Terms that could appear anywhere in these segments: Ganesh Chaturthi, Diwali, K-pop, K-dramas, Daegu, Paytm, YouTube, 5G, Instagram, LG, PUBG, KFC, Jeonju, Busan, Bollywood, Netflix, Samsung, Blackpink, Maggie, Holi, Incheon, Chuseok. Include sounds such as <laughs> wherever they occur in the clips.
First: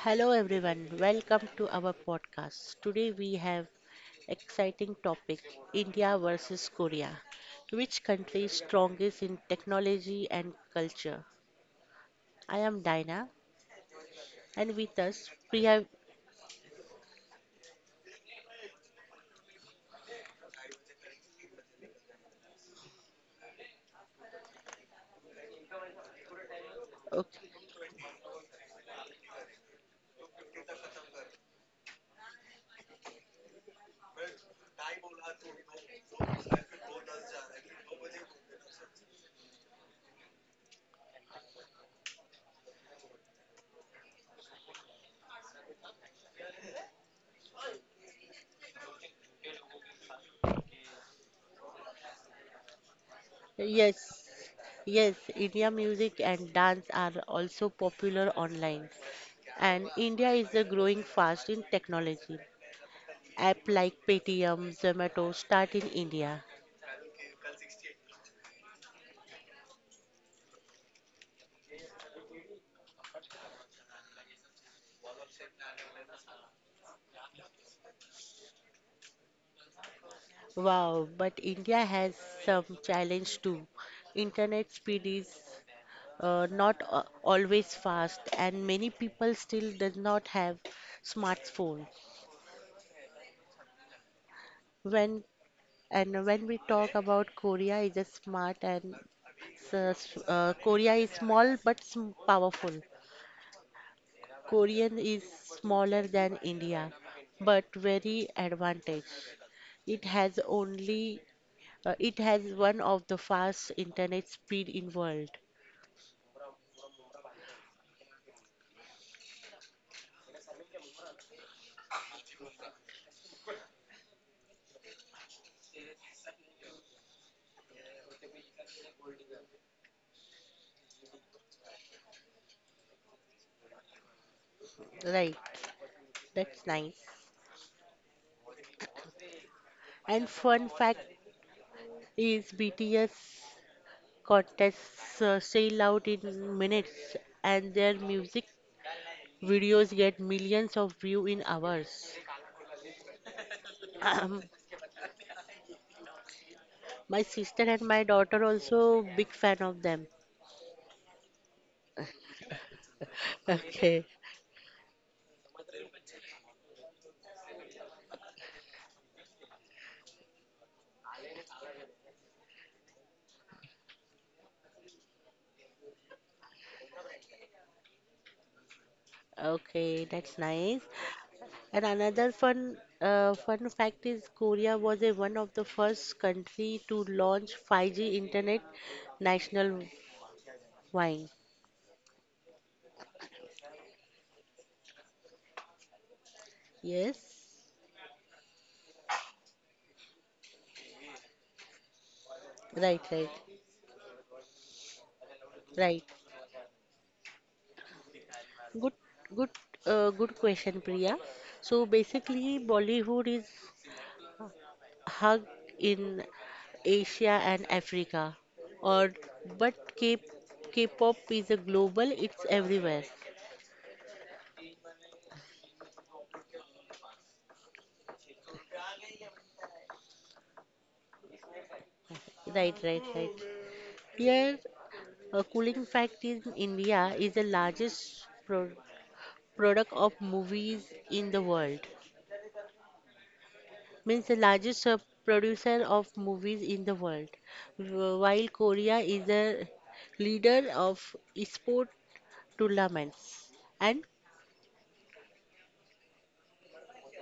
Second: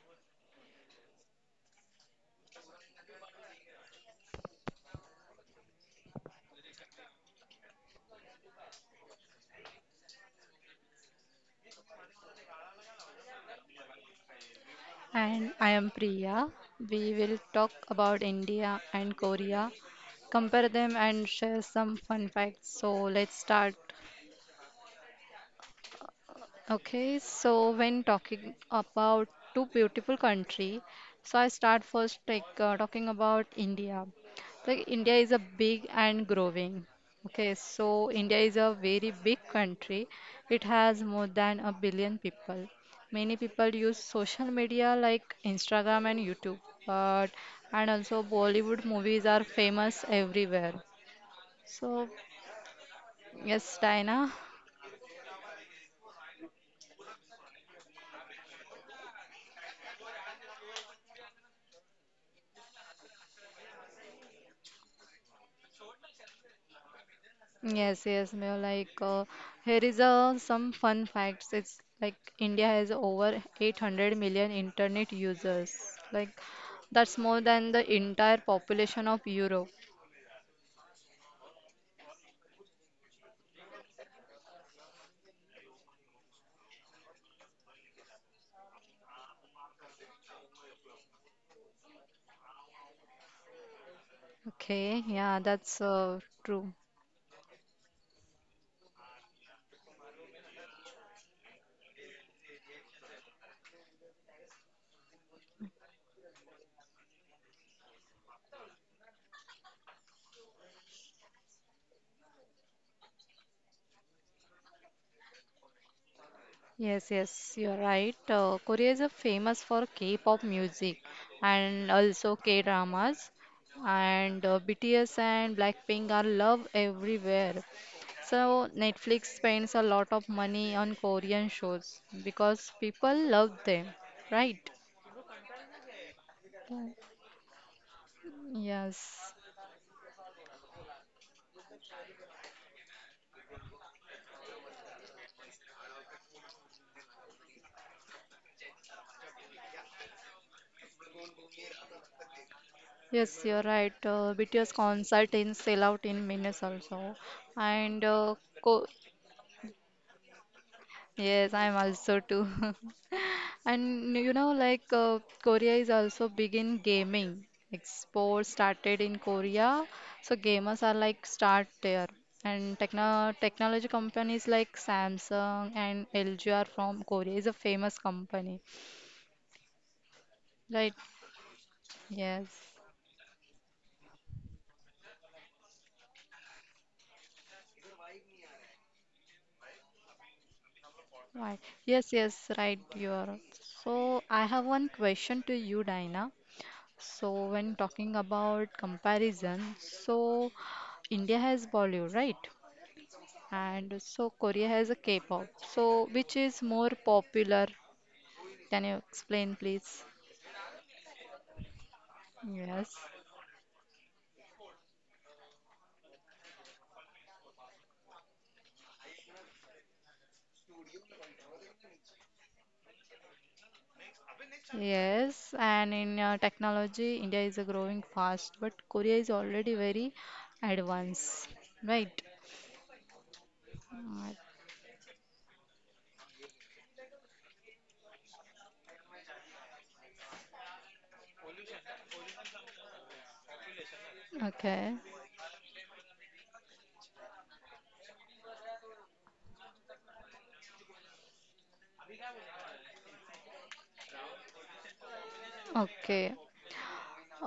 Hello everyone, welcome to our podcast. Today we have exciting topic India versus Korea. Which country is strongest in technology and culture? I am Dina and with us And I Priya. am Priya. We will talk about India and Korea, compare them, and share some fun facts. So let's start. Okay, so Okay. when talking about two beautiful country, so I start first like talking about India. Like India is a big and growing. Okay, so India is a very big country. It has more than a billion people. Many people use social media like Instagram and YouTube, but and also Bollywood movies are famous everywhere. So yes, Diana. Yes. Yes, India music and dance are also popular online. And India is growing fast in technology. App like Paytm, Zomato start in India. Yes, yes, Mayo. Here is some fun facts. It's like India has over 800 million internet users. Like, that's more than the entire population of Europe. Wow, but India has some challenge too. Internet speed is not a- always fast, and many people still does not have smartphone. Okay, yeah, When that's when true. we talk about Korea, is a smart and Korea is small but powerful. Korean is smaller than India, but very advantage. It has only it has one of the fast internet speed in world. Yes, yes, you're right. Korea is famous for K-pop music and also K-dramas. And BTS and Blackpink are loved everywhere. So Netflix spends a lot of money on Korean shows because people love them, right? Right, that's nice. Yes, And fun fact is BTS contests sell out in minutes and their music videos get millions of view in hours. yes, you're right. Um, BTS concert in sell out in minutes also, my sister and and my daughter co also big fan of them. <laughs> yes, I'm also too. <laughs> And Okay. you know, like Korea is also big in gaming. Like sports started in Korea, so gamers are like start there. And technology companies like Samsung and LG are from Korea. Is a famous company, Okay, that's right? nice. And another Yes. Fun fact is Korea was one of the first country to launch 5G internet national wide. Right. Yes, yes, right. You are. So I have one question to you, Dina. So when Yes. talking about comparison, so India has Bollywood, right? Right, right, And so Korea has a K-pop. So right. which is more popular? Can you Good, explain, good, please? Good question, Priya. So basically, Yes. Bollywood is hugged in Asia and Africa, or but K, K-pop is a global. It's everywhere. Yes. And in technology, India is growing fast, but Korea is already very advanced, right? Right, right, right. Mm. Here, a cooling fact in India is the largest product of movies in the world. Means the Okay. largest producer of movies in the world, while Korea is the leader of sport tournaments. And. Okay.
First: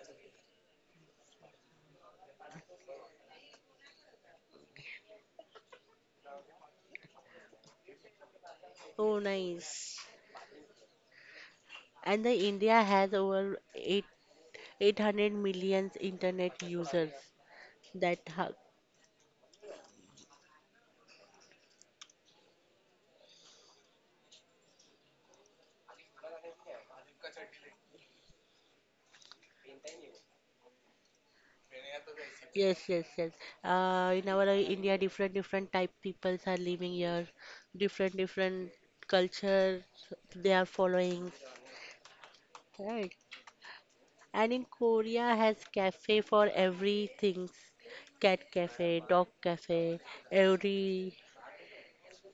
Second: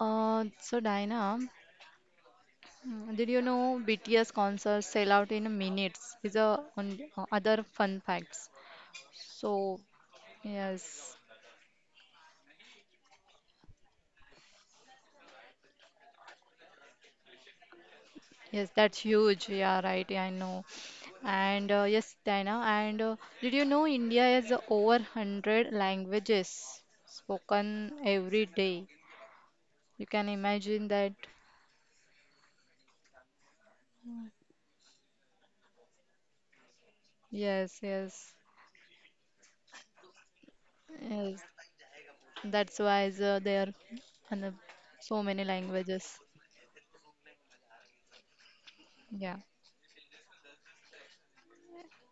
So Diana, mm, did you know BTS concerts sell out in minutes? Is a on other fun facts. Oh, So nice. yes. And the India has over 8 800 million internet users. That ha- Yes, that's huge. Yeah, right. Yeah, I know. And yes, Diana. And did you know India has over 100 languages spoken every day? You can imagine that. yes, yes, yes. In our India, different different type peoples are living here, Yes, different yes, different culture they are following. yes. That's why Right. There are And in so Korea many has cafe languages. for everything. Cat cafe, dog Yeah. cafe, every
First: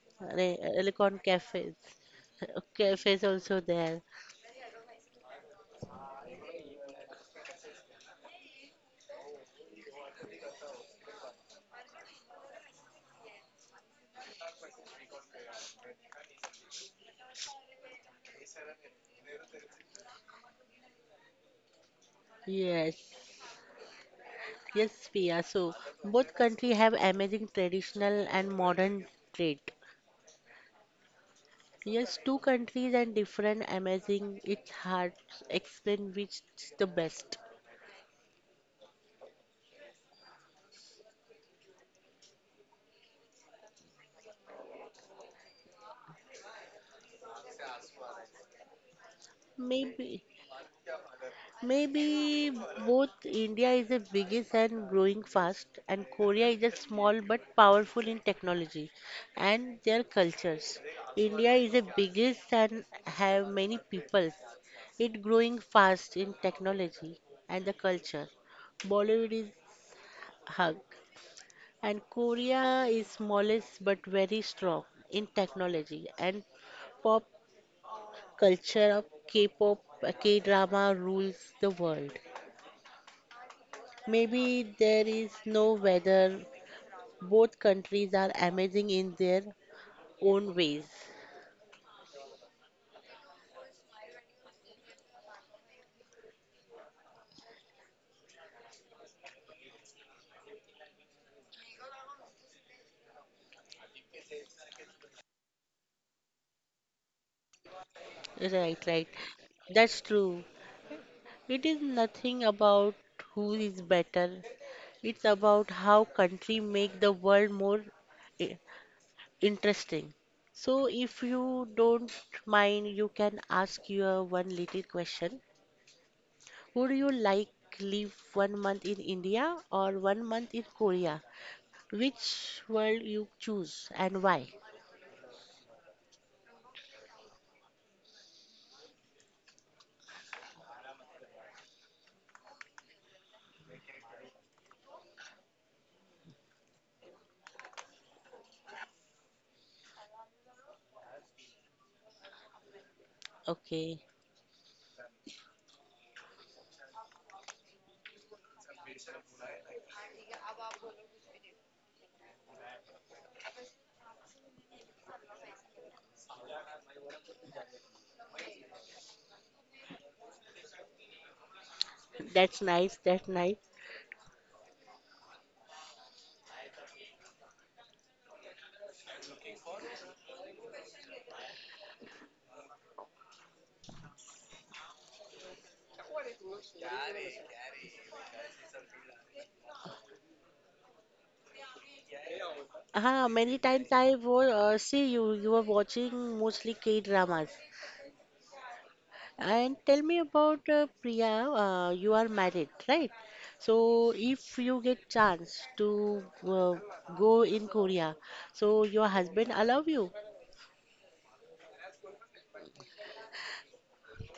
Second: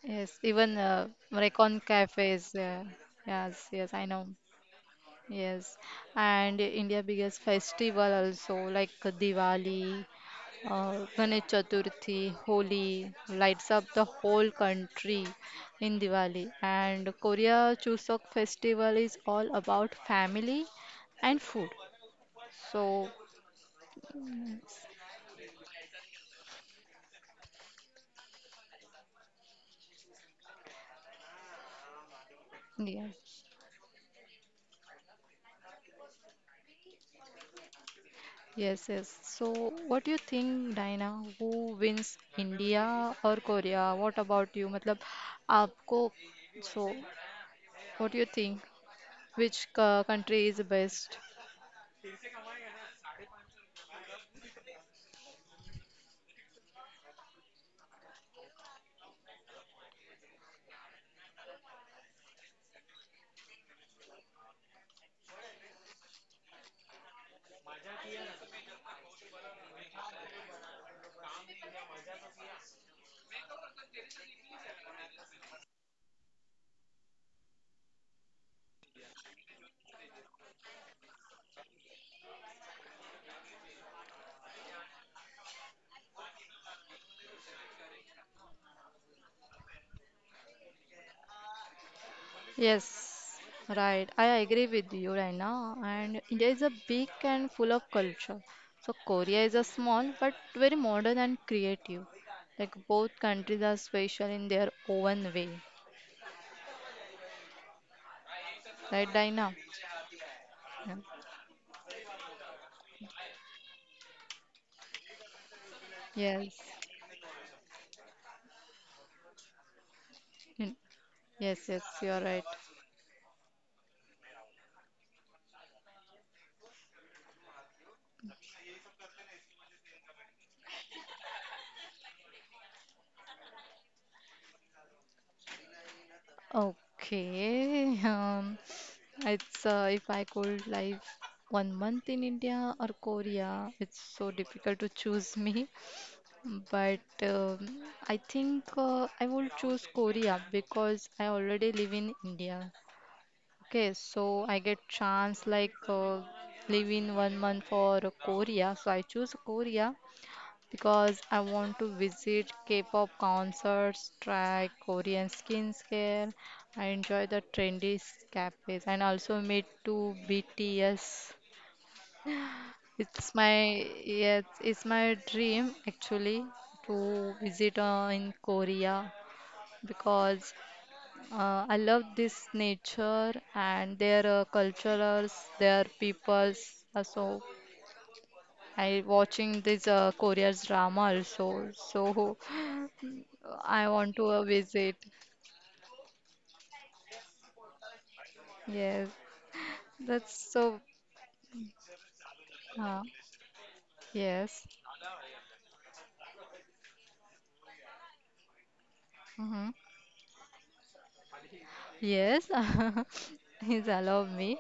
Yes, even elecon cafes. Recon cafes. <laughs> Yeah. Cafes also Yes, yes, there. I know. Yes, and India biggest festival also like Diwali, Ganesh Chaturthi, Holi lights up the whole country in Diwali. And Korea Chuseok festival is all about family and food. So Yes. Yes, Pia. So both country have amazing traditional and modern trait. Yes, two countries and yes, different amazing. It's hard to explain which is the best. yes, yes. So what do you think, Diana? Who wins, India or Korea? What about you? मतलब आपको so what do you think? Maybe Country is the best? Maybe both India is the biggest and growing fast, and Korea is a small but powerful in technology and their cultures. India is the biggest and have many peoples. It growing fast in technology and the culture. Bollywood is hug, and Korea is smallest but very strong in technology and pop culture of K-pop, K-drama rules the world. Maybe there is no weather. Both countries are amazing in their own ways. Yes, right. I agree with you, Raina. And India is a big and full of culture. So Korea is a small but very modern and creative. Like both countries are special in their own way. Right, Right, right. Diana? That's true. Yeah. It is nothing about who is better. It's about how Yes. country make the world more i- interesting. Mm. So if Yes, you yes, you're don't right. mind, you can ask your one little question. Would you like live 1 month in India or 1 month in Korea? Which world you choose and why? Okay. <laughs> It's if I could live 1 month in India or Korea, it's so difficult to choose me. But I think I will choose Korea because I already live in India. Okay, Okay, so I get chance like live in 1 month for Korea. So I choose Korea because I want to visit K-pop concerts, try Korean skincare. I enjoy the trendy cafes and also meet to BTS. that's nice. It's That's my nice. Yes, it's my dream actually to visit in Korea because I love this nature and their cultures, their peoples. So I watching this Korea's drama also. So Ah, many <laughs> times I I want to was visit. see you. You were watching mostly K dramas. Yes, And tell me that's about so. Priya. You are married, Uh, right? So yes. if you get chance to go in Korea, so your husband Mm-hmm. allow you? Yes, <laughs> he's allowed me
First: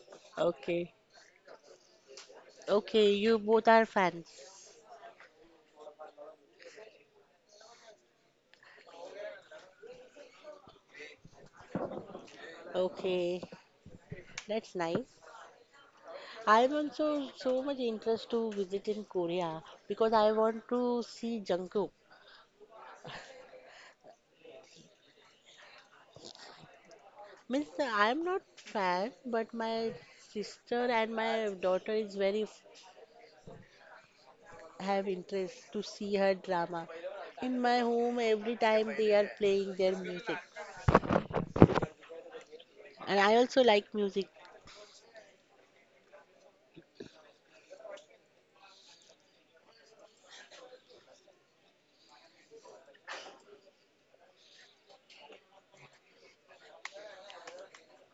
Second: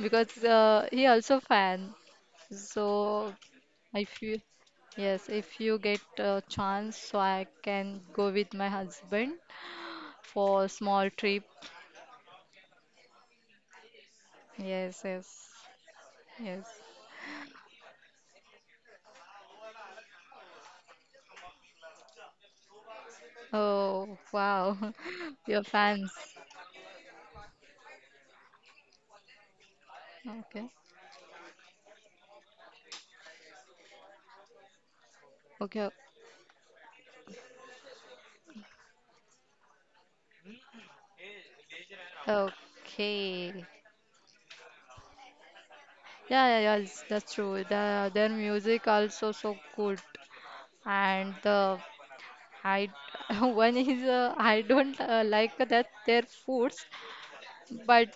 because Okay, he also fan. okay. So You both are if fans. you, Yes, if you get a chance, so I can go with my husband for a small trip. Okay, that's Yes, nice. yes, yes. I'm also so much interest to visit in Korea because I want to see Jungkook. Oh, wow, <laughs> your fans. Means I'm not fan, but my Okay, sister and my daughter is have interest to okay, see her drama. In my home, every time they are playing their music, and I okay. also like music. Yeah, yeah, yeah, it's- that's true. Their music also so good, and the I <laughs> one is I don't like that their foods, but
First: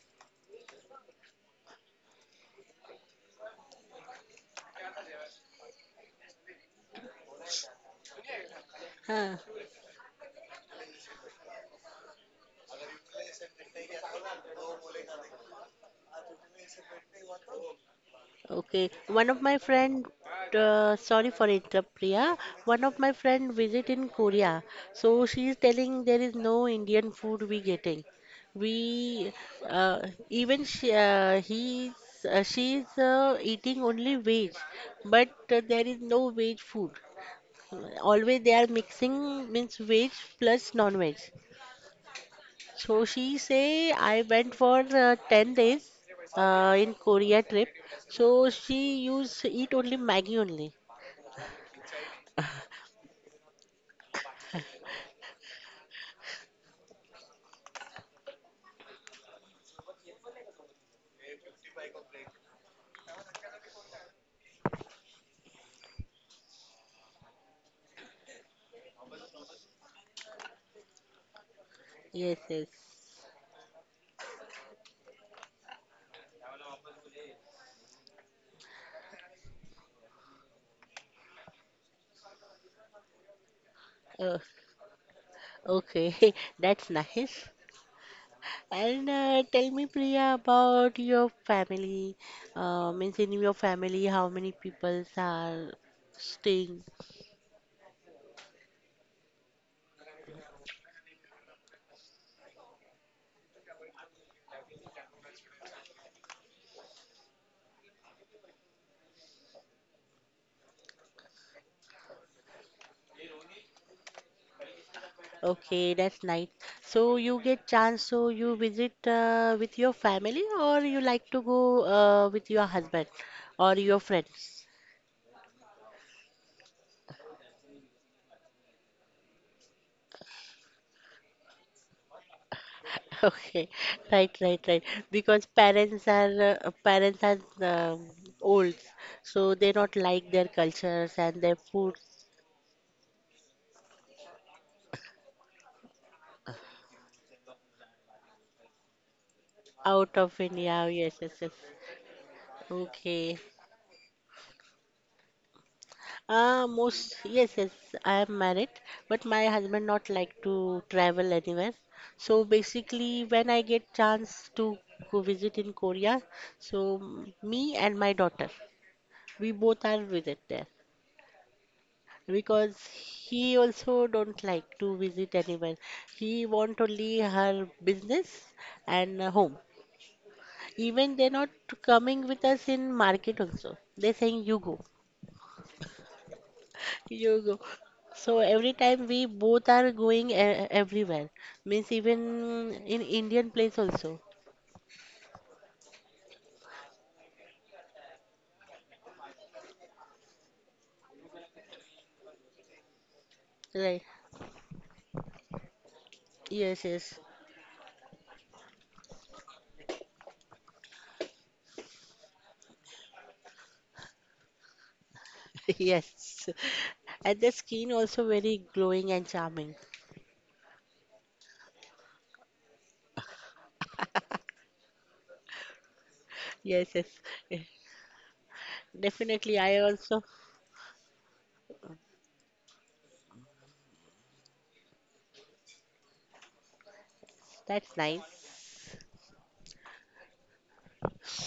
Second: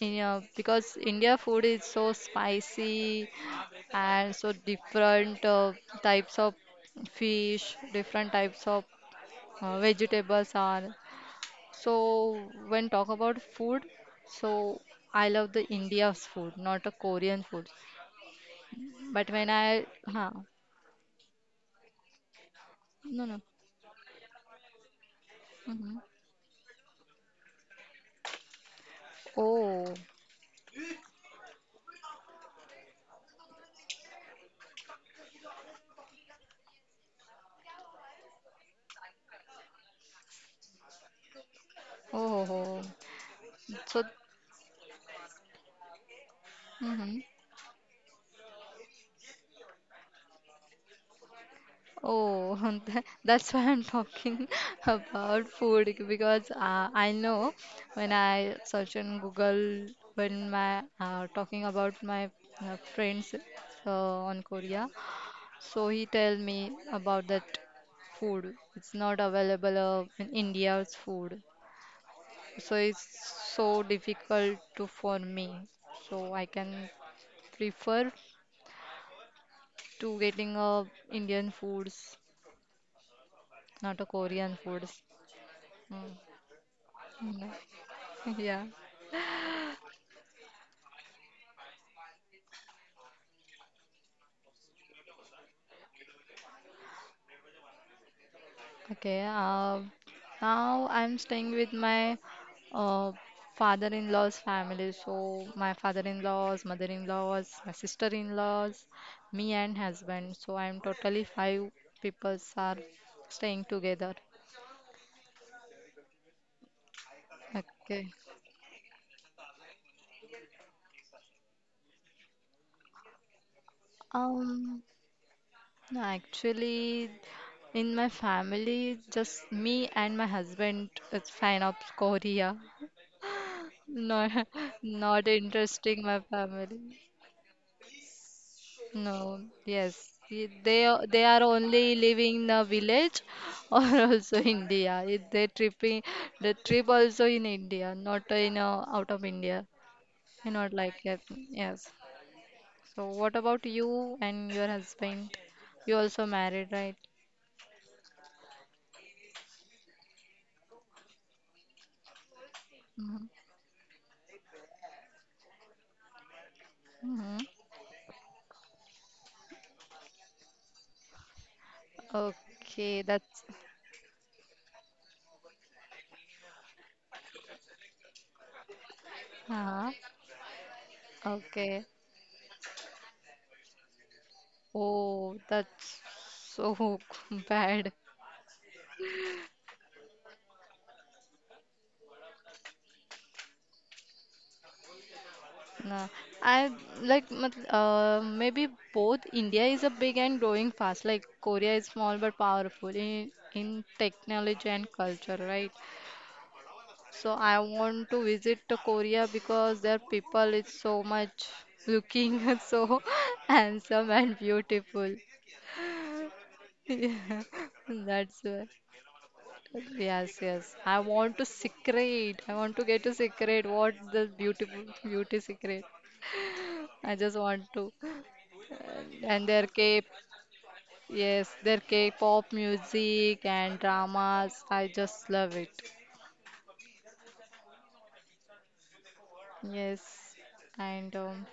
you know, because India food is so spicy and so different types of fish, different types of Huh. Vegetables are. So when talk about food, so I love the India's food, not a Korean food. Okay, But one of when my I, friend, huh, sorry for interrupt, Priya. One of my no, no. friend visit in Korea, so she is Hmm. telling there is no Indian food we getting. We Oh, even she, he's she's eating only veg, but there is no veg food. Always they are mixing means veg plus non-veg. oh, oh. Oh. So she say So, I went for 10 days in mhm. Korea trip. So she used eat only Maggie only. Oh, <laughs> that's why I'm talking <laughs> about food because I know when I search on Google when my talking about my friends uh, on Korea, so he tell me about that food. It's not available in India's food, Yes, yes. so it's so difficult to for me. So I can prefer to getting Indian foods, not a Uh, Korean foods. Mm. okay, <laughs> that's nice. Mm, <laughs> yeah. And tell me, Priya, about your family. Means in your family, how many people are staying? Okay. Now I'm staying with my uh, father-in-law's family. So my father-in-laws, mother-in-laws, my sister-in-laws, me and husband. So I'm totally five people are staying together. Okay, that's nice. So you get Okay. chance, so you visit with your family, or you like to go with your husband or your friends? Um, no, actually, in my family, just me and my husband is fan of Korea. <laughs> Okay, No, right, right, <laughs> right. not Because interesting my family. parents are old, No, so they not yes, like their cultures they and are their only foods living in a village or <laughs> also India. If they tripping the trip also in India, not in out of India. out of You India. not Yes, like yes, that. yes. Yes. So Okay. what about you and your husband? You also married, right? Most yes, yes, I am married, but my husband not like to travel anywhere. So Hmm. basically, when I get chance to go visit in Korea, so Hmm. me and my daughter, we both are visit there because Okay, that's he also don't like to visit anywhere. He want only her business and home. uh Even they're not okay. coming with us in market also. They're saying you go. Oh, that's so You <laughs> go. bad. So every time we both are going everywhere, means even in Indian place also. No, I like maybe both. India is a big and growing fast. Like Korea is small but powerful in Right. technology and culture, right? Yes, yes, So I want to visit to Korea because their people is so much looking <laughs> so handsome and beautiful. <laughs> yes. And the Yeah, skin <laughs> also that's very why. glowing and charming. Yes, yes. I want to secret. I want to get a secret. What the beautiful beauty secret? Yes, yes. I just Eh, want to. and definitely, their I K, also. yes, their K-pop music and dramas. I just love it. That's nice. Yes, and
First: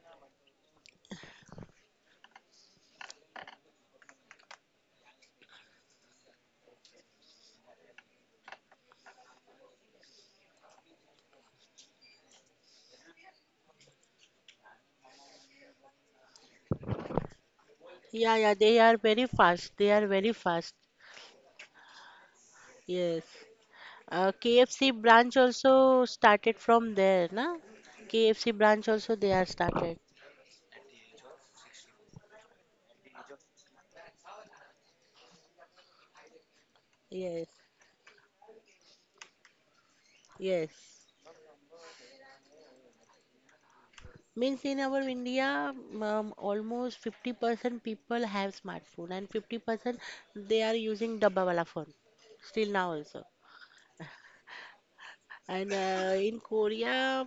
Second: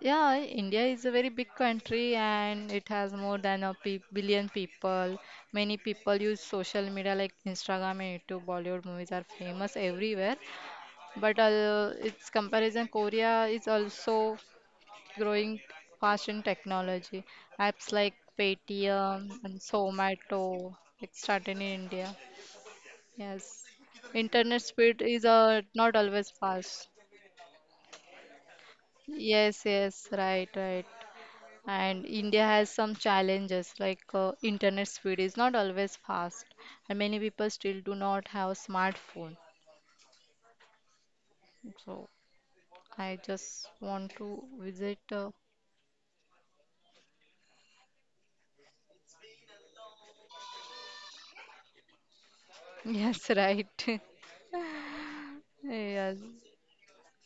yeah, India is a very big country and it has more than a pe billion people. Many people use social media like Instagram and YouTube. Bollywood movies are famous everywhere, but its comparison, Korea is also growing fast in technology. Apps like Yeah, yeah. They are very Paytm and fast. They are very Zomato fast. like started in India. Yes. Yes, internet KFC speed is branch not also always started fast. from there, na? KFC branch also they are Yes, started. yes, right, right. And India has some challenges like internet speed is not always fast, and many Yes, people still do not have smartphone. yes. So I just want to Means in visit. our India, almost 50% people have smartphone and 50% they are using dabba wala phone still <laughs> now also. yes, right. <laughs> And Yes, in Korea,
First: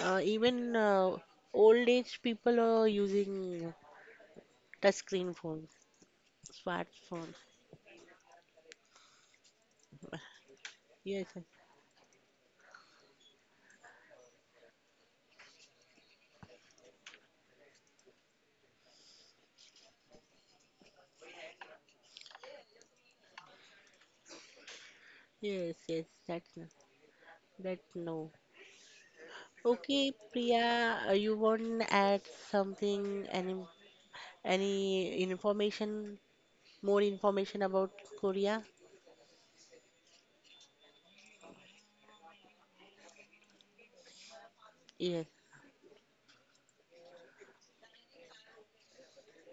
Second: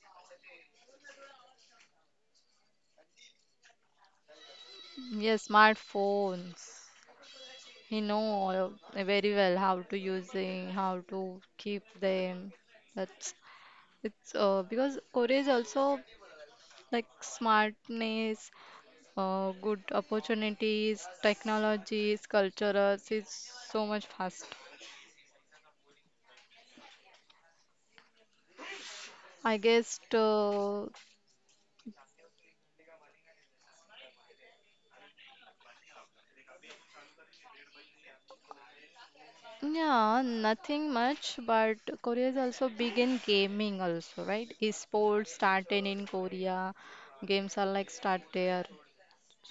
even old age people are using touchscreen yes, phones, smartphones. smartphones. He know all very well how to using, how Yes, to keep them. That's it's because Korea is also like smartness, good opportunities, technologies, cultures is so much fast. yes, yes, yes, that's that no. I guess Okay, Priya, you want to add something, any information, more information about Korea? yeah, nothing much, but Korea is also big in gaming also, right? Yes. Esports started in Korea. Games are like start there.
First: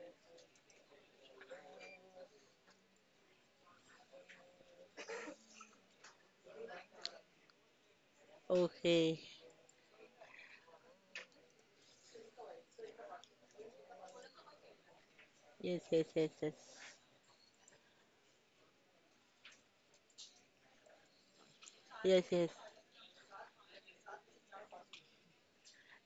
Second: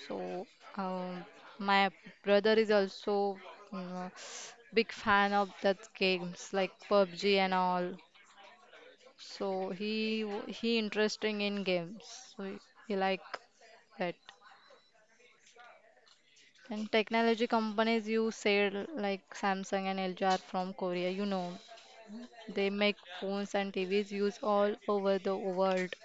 So, um, my brother is also mm, big fan of that games like PUBG and all. Okay. So he interesting in games. So he, he like that. Yes, yes, yes, yes. And technology companies you said like Samsung and LG are from Korea. You know, Yes, yes. they make phones and TVs used all over the world.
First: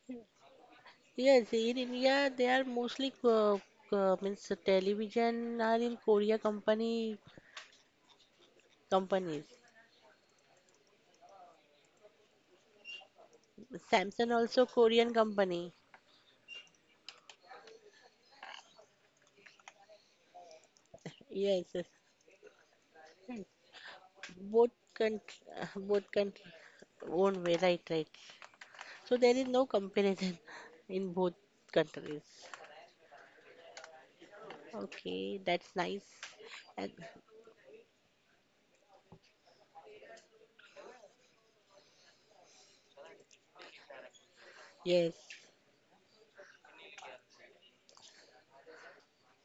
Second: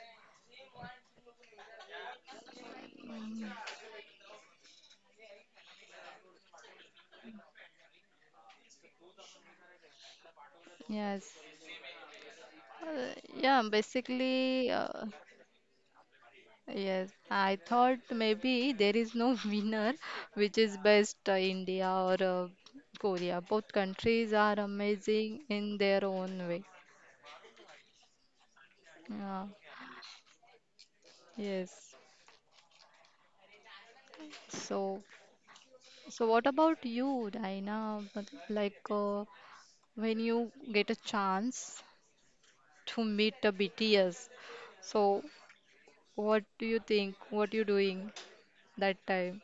Yes, in India they are mostly means television are in Korea company companies. Yes. Yeah, Samsung also basically, Korean company. yes, I thought maybe there is no <laughs> winner which is best Yes, yes. India or Korea. Both countries are Both country, amazing in <laughs> both their country own way. own way, right, right. So there Yeah, is no comparison <laughs> in both yes. countries. So, Okay, that's nice. so what about And you, Raina? But, like when you get a chance to meet a BTS, yes, so what do you think? What you doing that time?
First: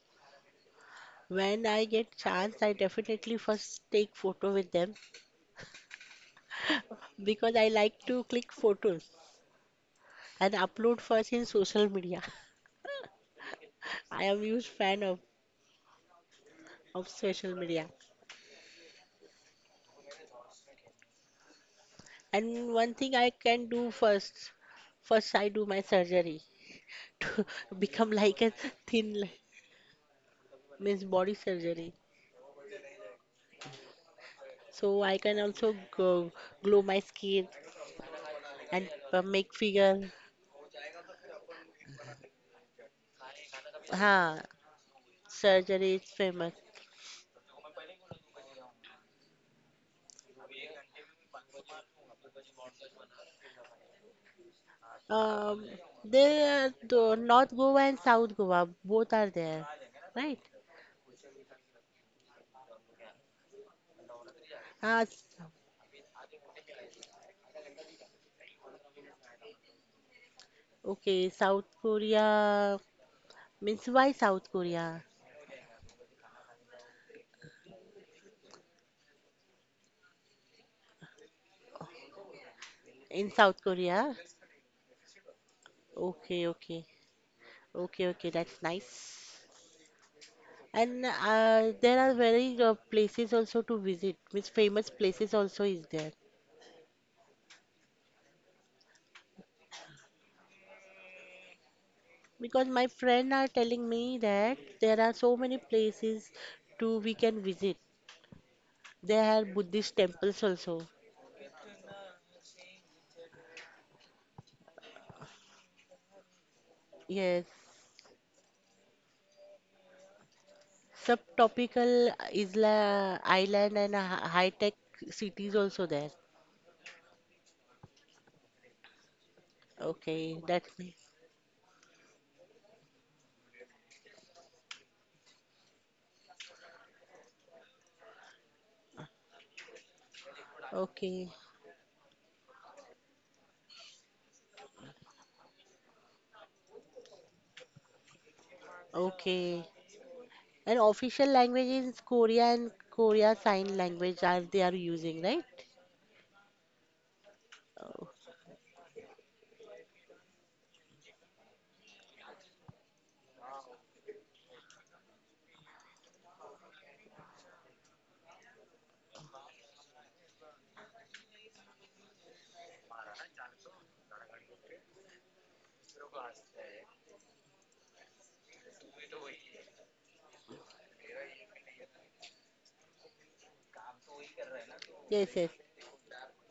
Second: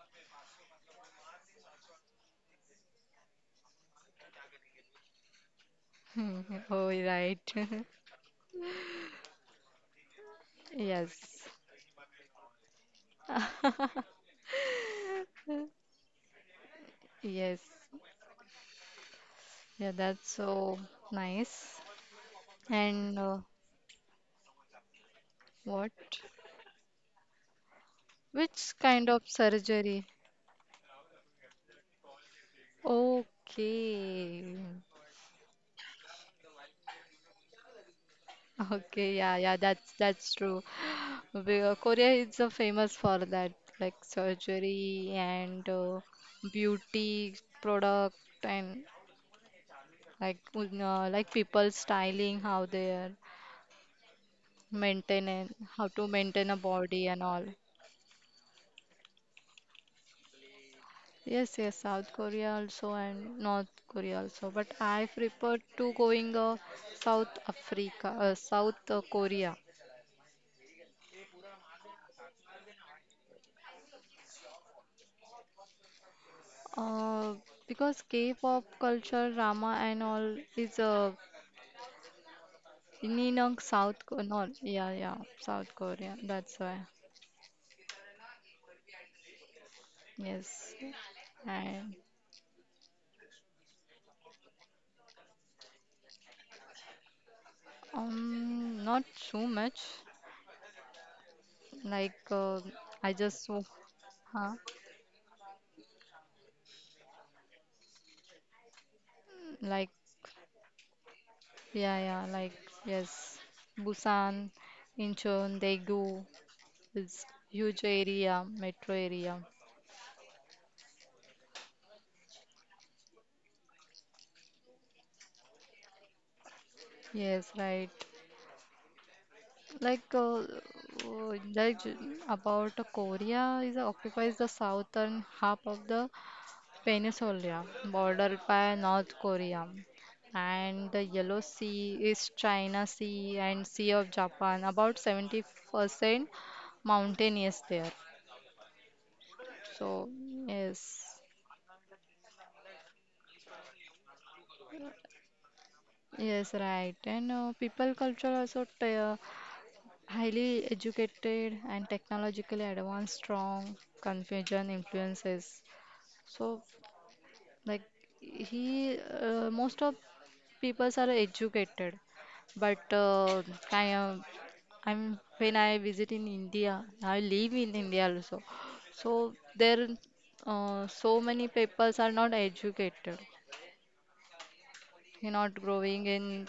when I get chance, I definitely first take photo with them, <laughs> Oh, right. because <laughs> I like to click photos and upload first in Yes, social media. <laughs> I am huge fan of social yes. media. Yeah, that's so nice. And one thing And I can do first, first I do my what? surgery <laughs> to become like a Which thin kind of li- surgery? means body surgery. Okay. So I can also go, glow my skin and Okay, yeah, make yeah, figure. that's true. <sighs> Korea is famous for that, like Ha, surgery and surgery is famous. beauty product and like people styling how they are maintaining Um, how to maintain a there, are body the and all. North Goa and South Goa both are there, right? Yes, yes, South Korea also and North Korea also. But Ah, I prefer to going South Africa, South Korea, okay, South Korea means why South Korea? uh, because K-pop culture, drama and all is In in, South Korea? South, Ko- North, yeah, yeah, South Korea. Okay, That's okay, why. okay, okay, that's nice. Yes, And there are and very places also to visit, means famous places also is there. Not so much. Like Because my I friend are just, telling me that huh? there are so many places to we can visit. There are Buddhist Like temples also. yeah, yeah, like yes, Busan, Incheon, Daegu is Yes, huge area, metro area. subtropical island and high-tech cities also there. Yes, right. Okay, Like, that's uh, means uh, like j- about Korea is occupies the southern half of the peninsula, bordered by North Korea, and okay, the Yellow Sea is China Sea and Sea of Japan. About 70% mountainous there. okay. So And yes. official language is Korean, Korea Sign Language as they are using, right? Yes, right. And people Oh, culture also highly educated and technologically advanced, strong Confucian influences. So, like most of peoples are educated, but I am, I'm when I visit in India, I live in India also. So there, so many peoples are not educated. yes, They yes. not growing in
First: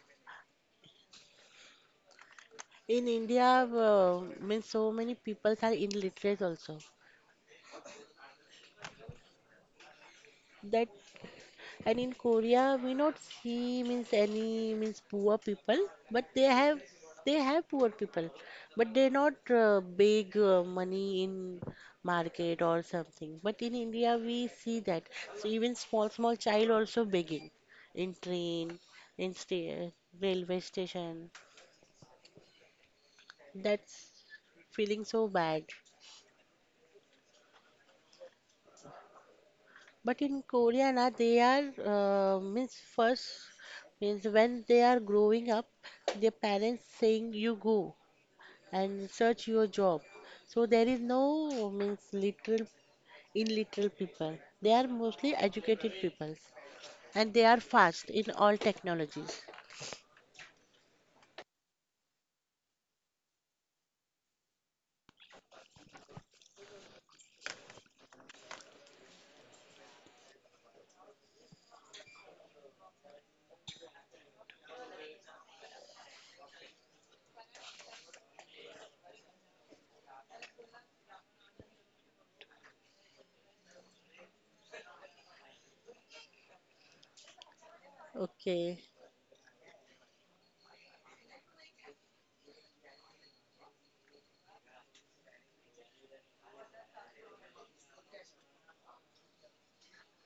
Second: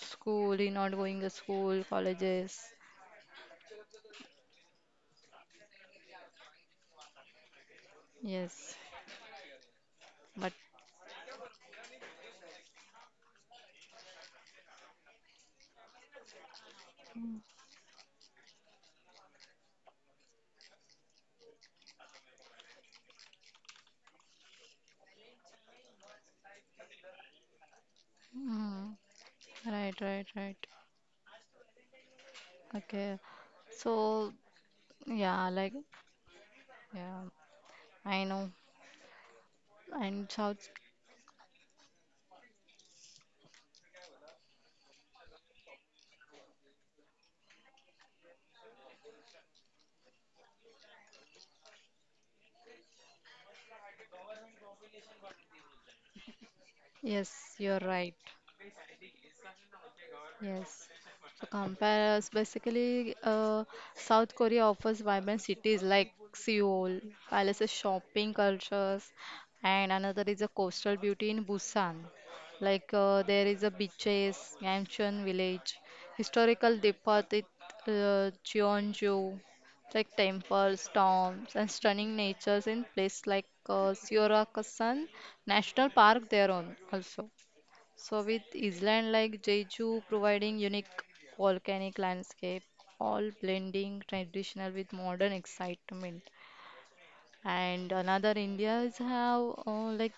school, he not going to school, colleges. In India, means so many peoples are illiterate also. Yes, but That and in Korea, we not see means any means poor people, but they have poor people, but they not big money in market or something. But in India, we see that. So even small small child also begging in train, mm, in sta right, right, right. railway station. Okay. That's So feeling so yeah, bad. like yeah, I know. But And in South, Korea, na, they are means first means when they are growing up, their parents saying you go and search your job. So there is no means literal in literal people. They are mostly educated peoples and they yes, are you're fast right. in all technologies. Yes. To compare us, basically, South Korea offers vibrant cities like Seoul, palaces, shopping cultures, and another is a coastal beauty in Busan. Like there is a beaches, mansion village, historical deposit, Jeonju, like temples, tombs, and stunning natures in place like Seorakusan National Park. There on also. So with Okay. island like Jeju providing unique volcanic landscape, all blending traditional with modern excitement. And another India's have like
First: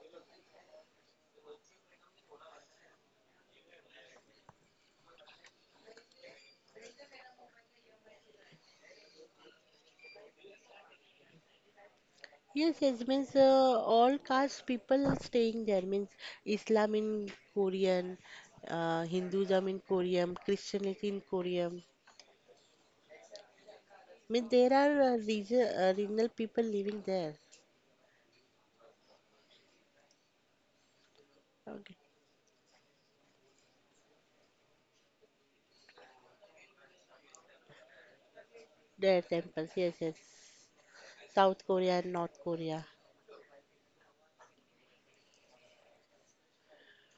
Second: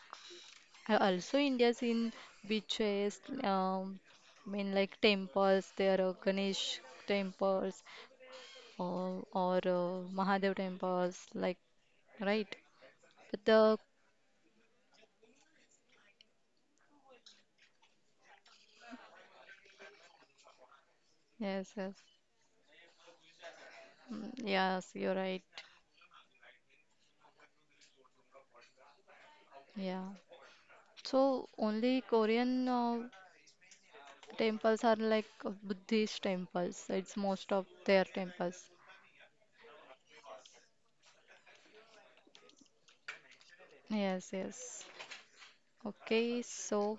also India's in beaches, I mean like temples. There are Ganesh temples or Mahadev temples, like right. Yes, yes, But means the all caste people staying there means Islam in Korean, Hinduism in Korean, Christianity in yes, Korean. yes, mm, I mean, there yes, are you're right. Regional people living there. Yeah. So Okay. only Korean temples are like Buddhist temples. It's most of their temples. Their temples, yes, yes. South Korea and North Korea. Yes, yes. Okay, so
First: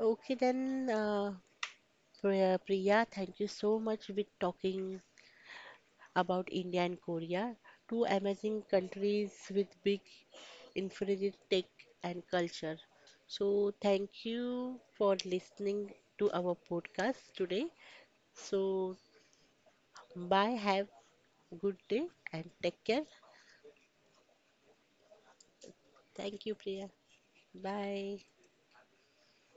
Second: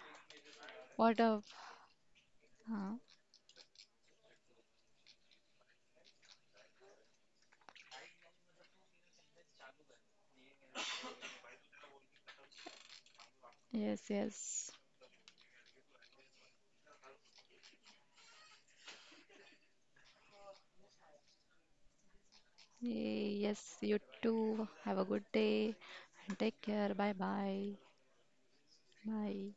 Okay, then, what a Priya, uh, Priya, thank you so much with talking about India and Korea, two amazing countries with big infinite tech and culture. So, yes, thank yes. you for listening to our podcast today. So, bye, have good day and take care. Yes, you too. Have a good day and Thank you, take Priya. care. Bye bye. Bye. Bye.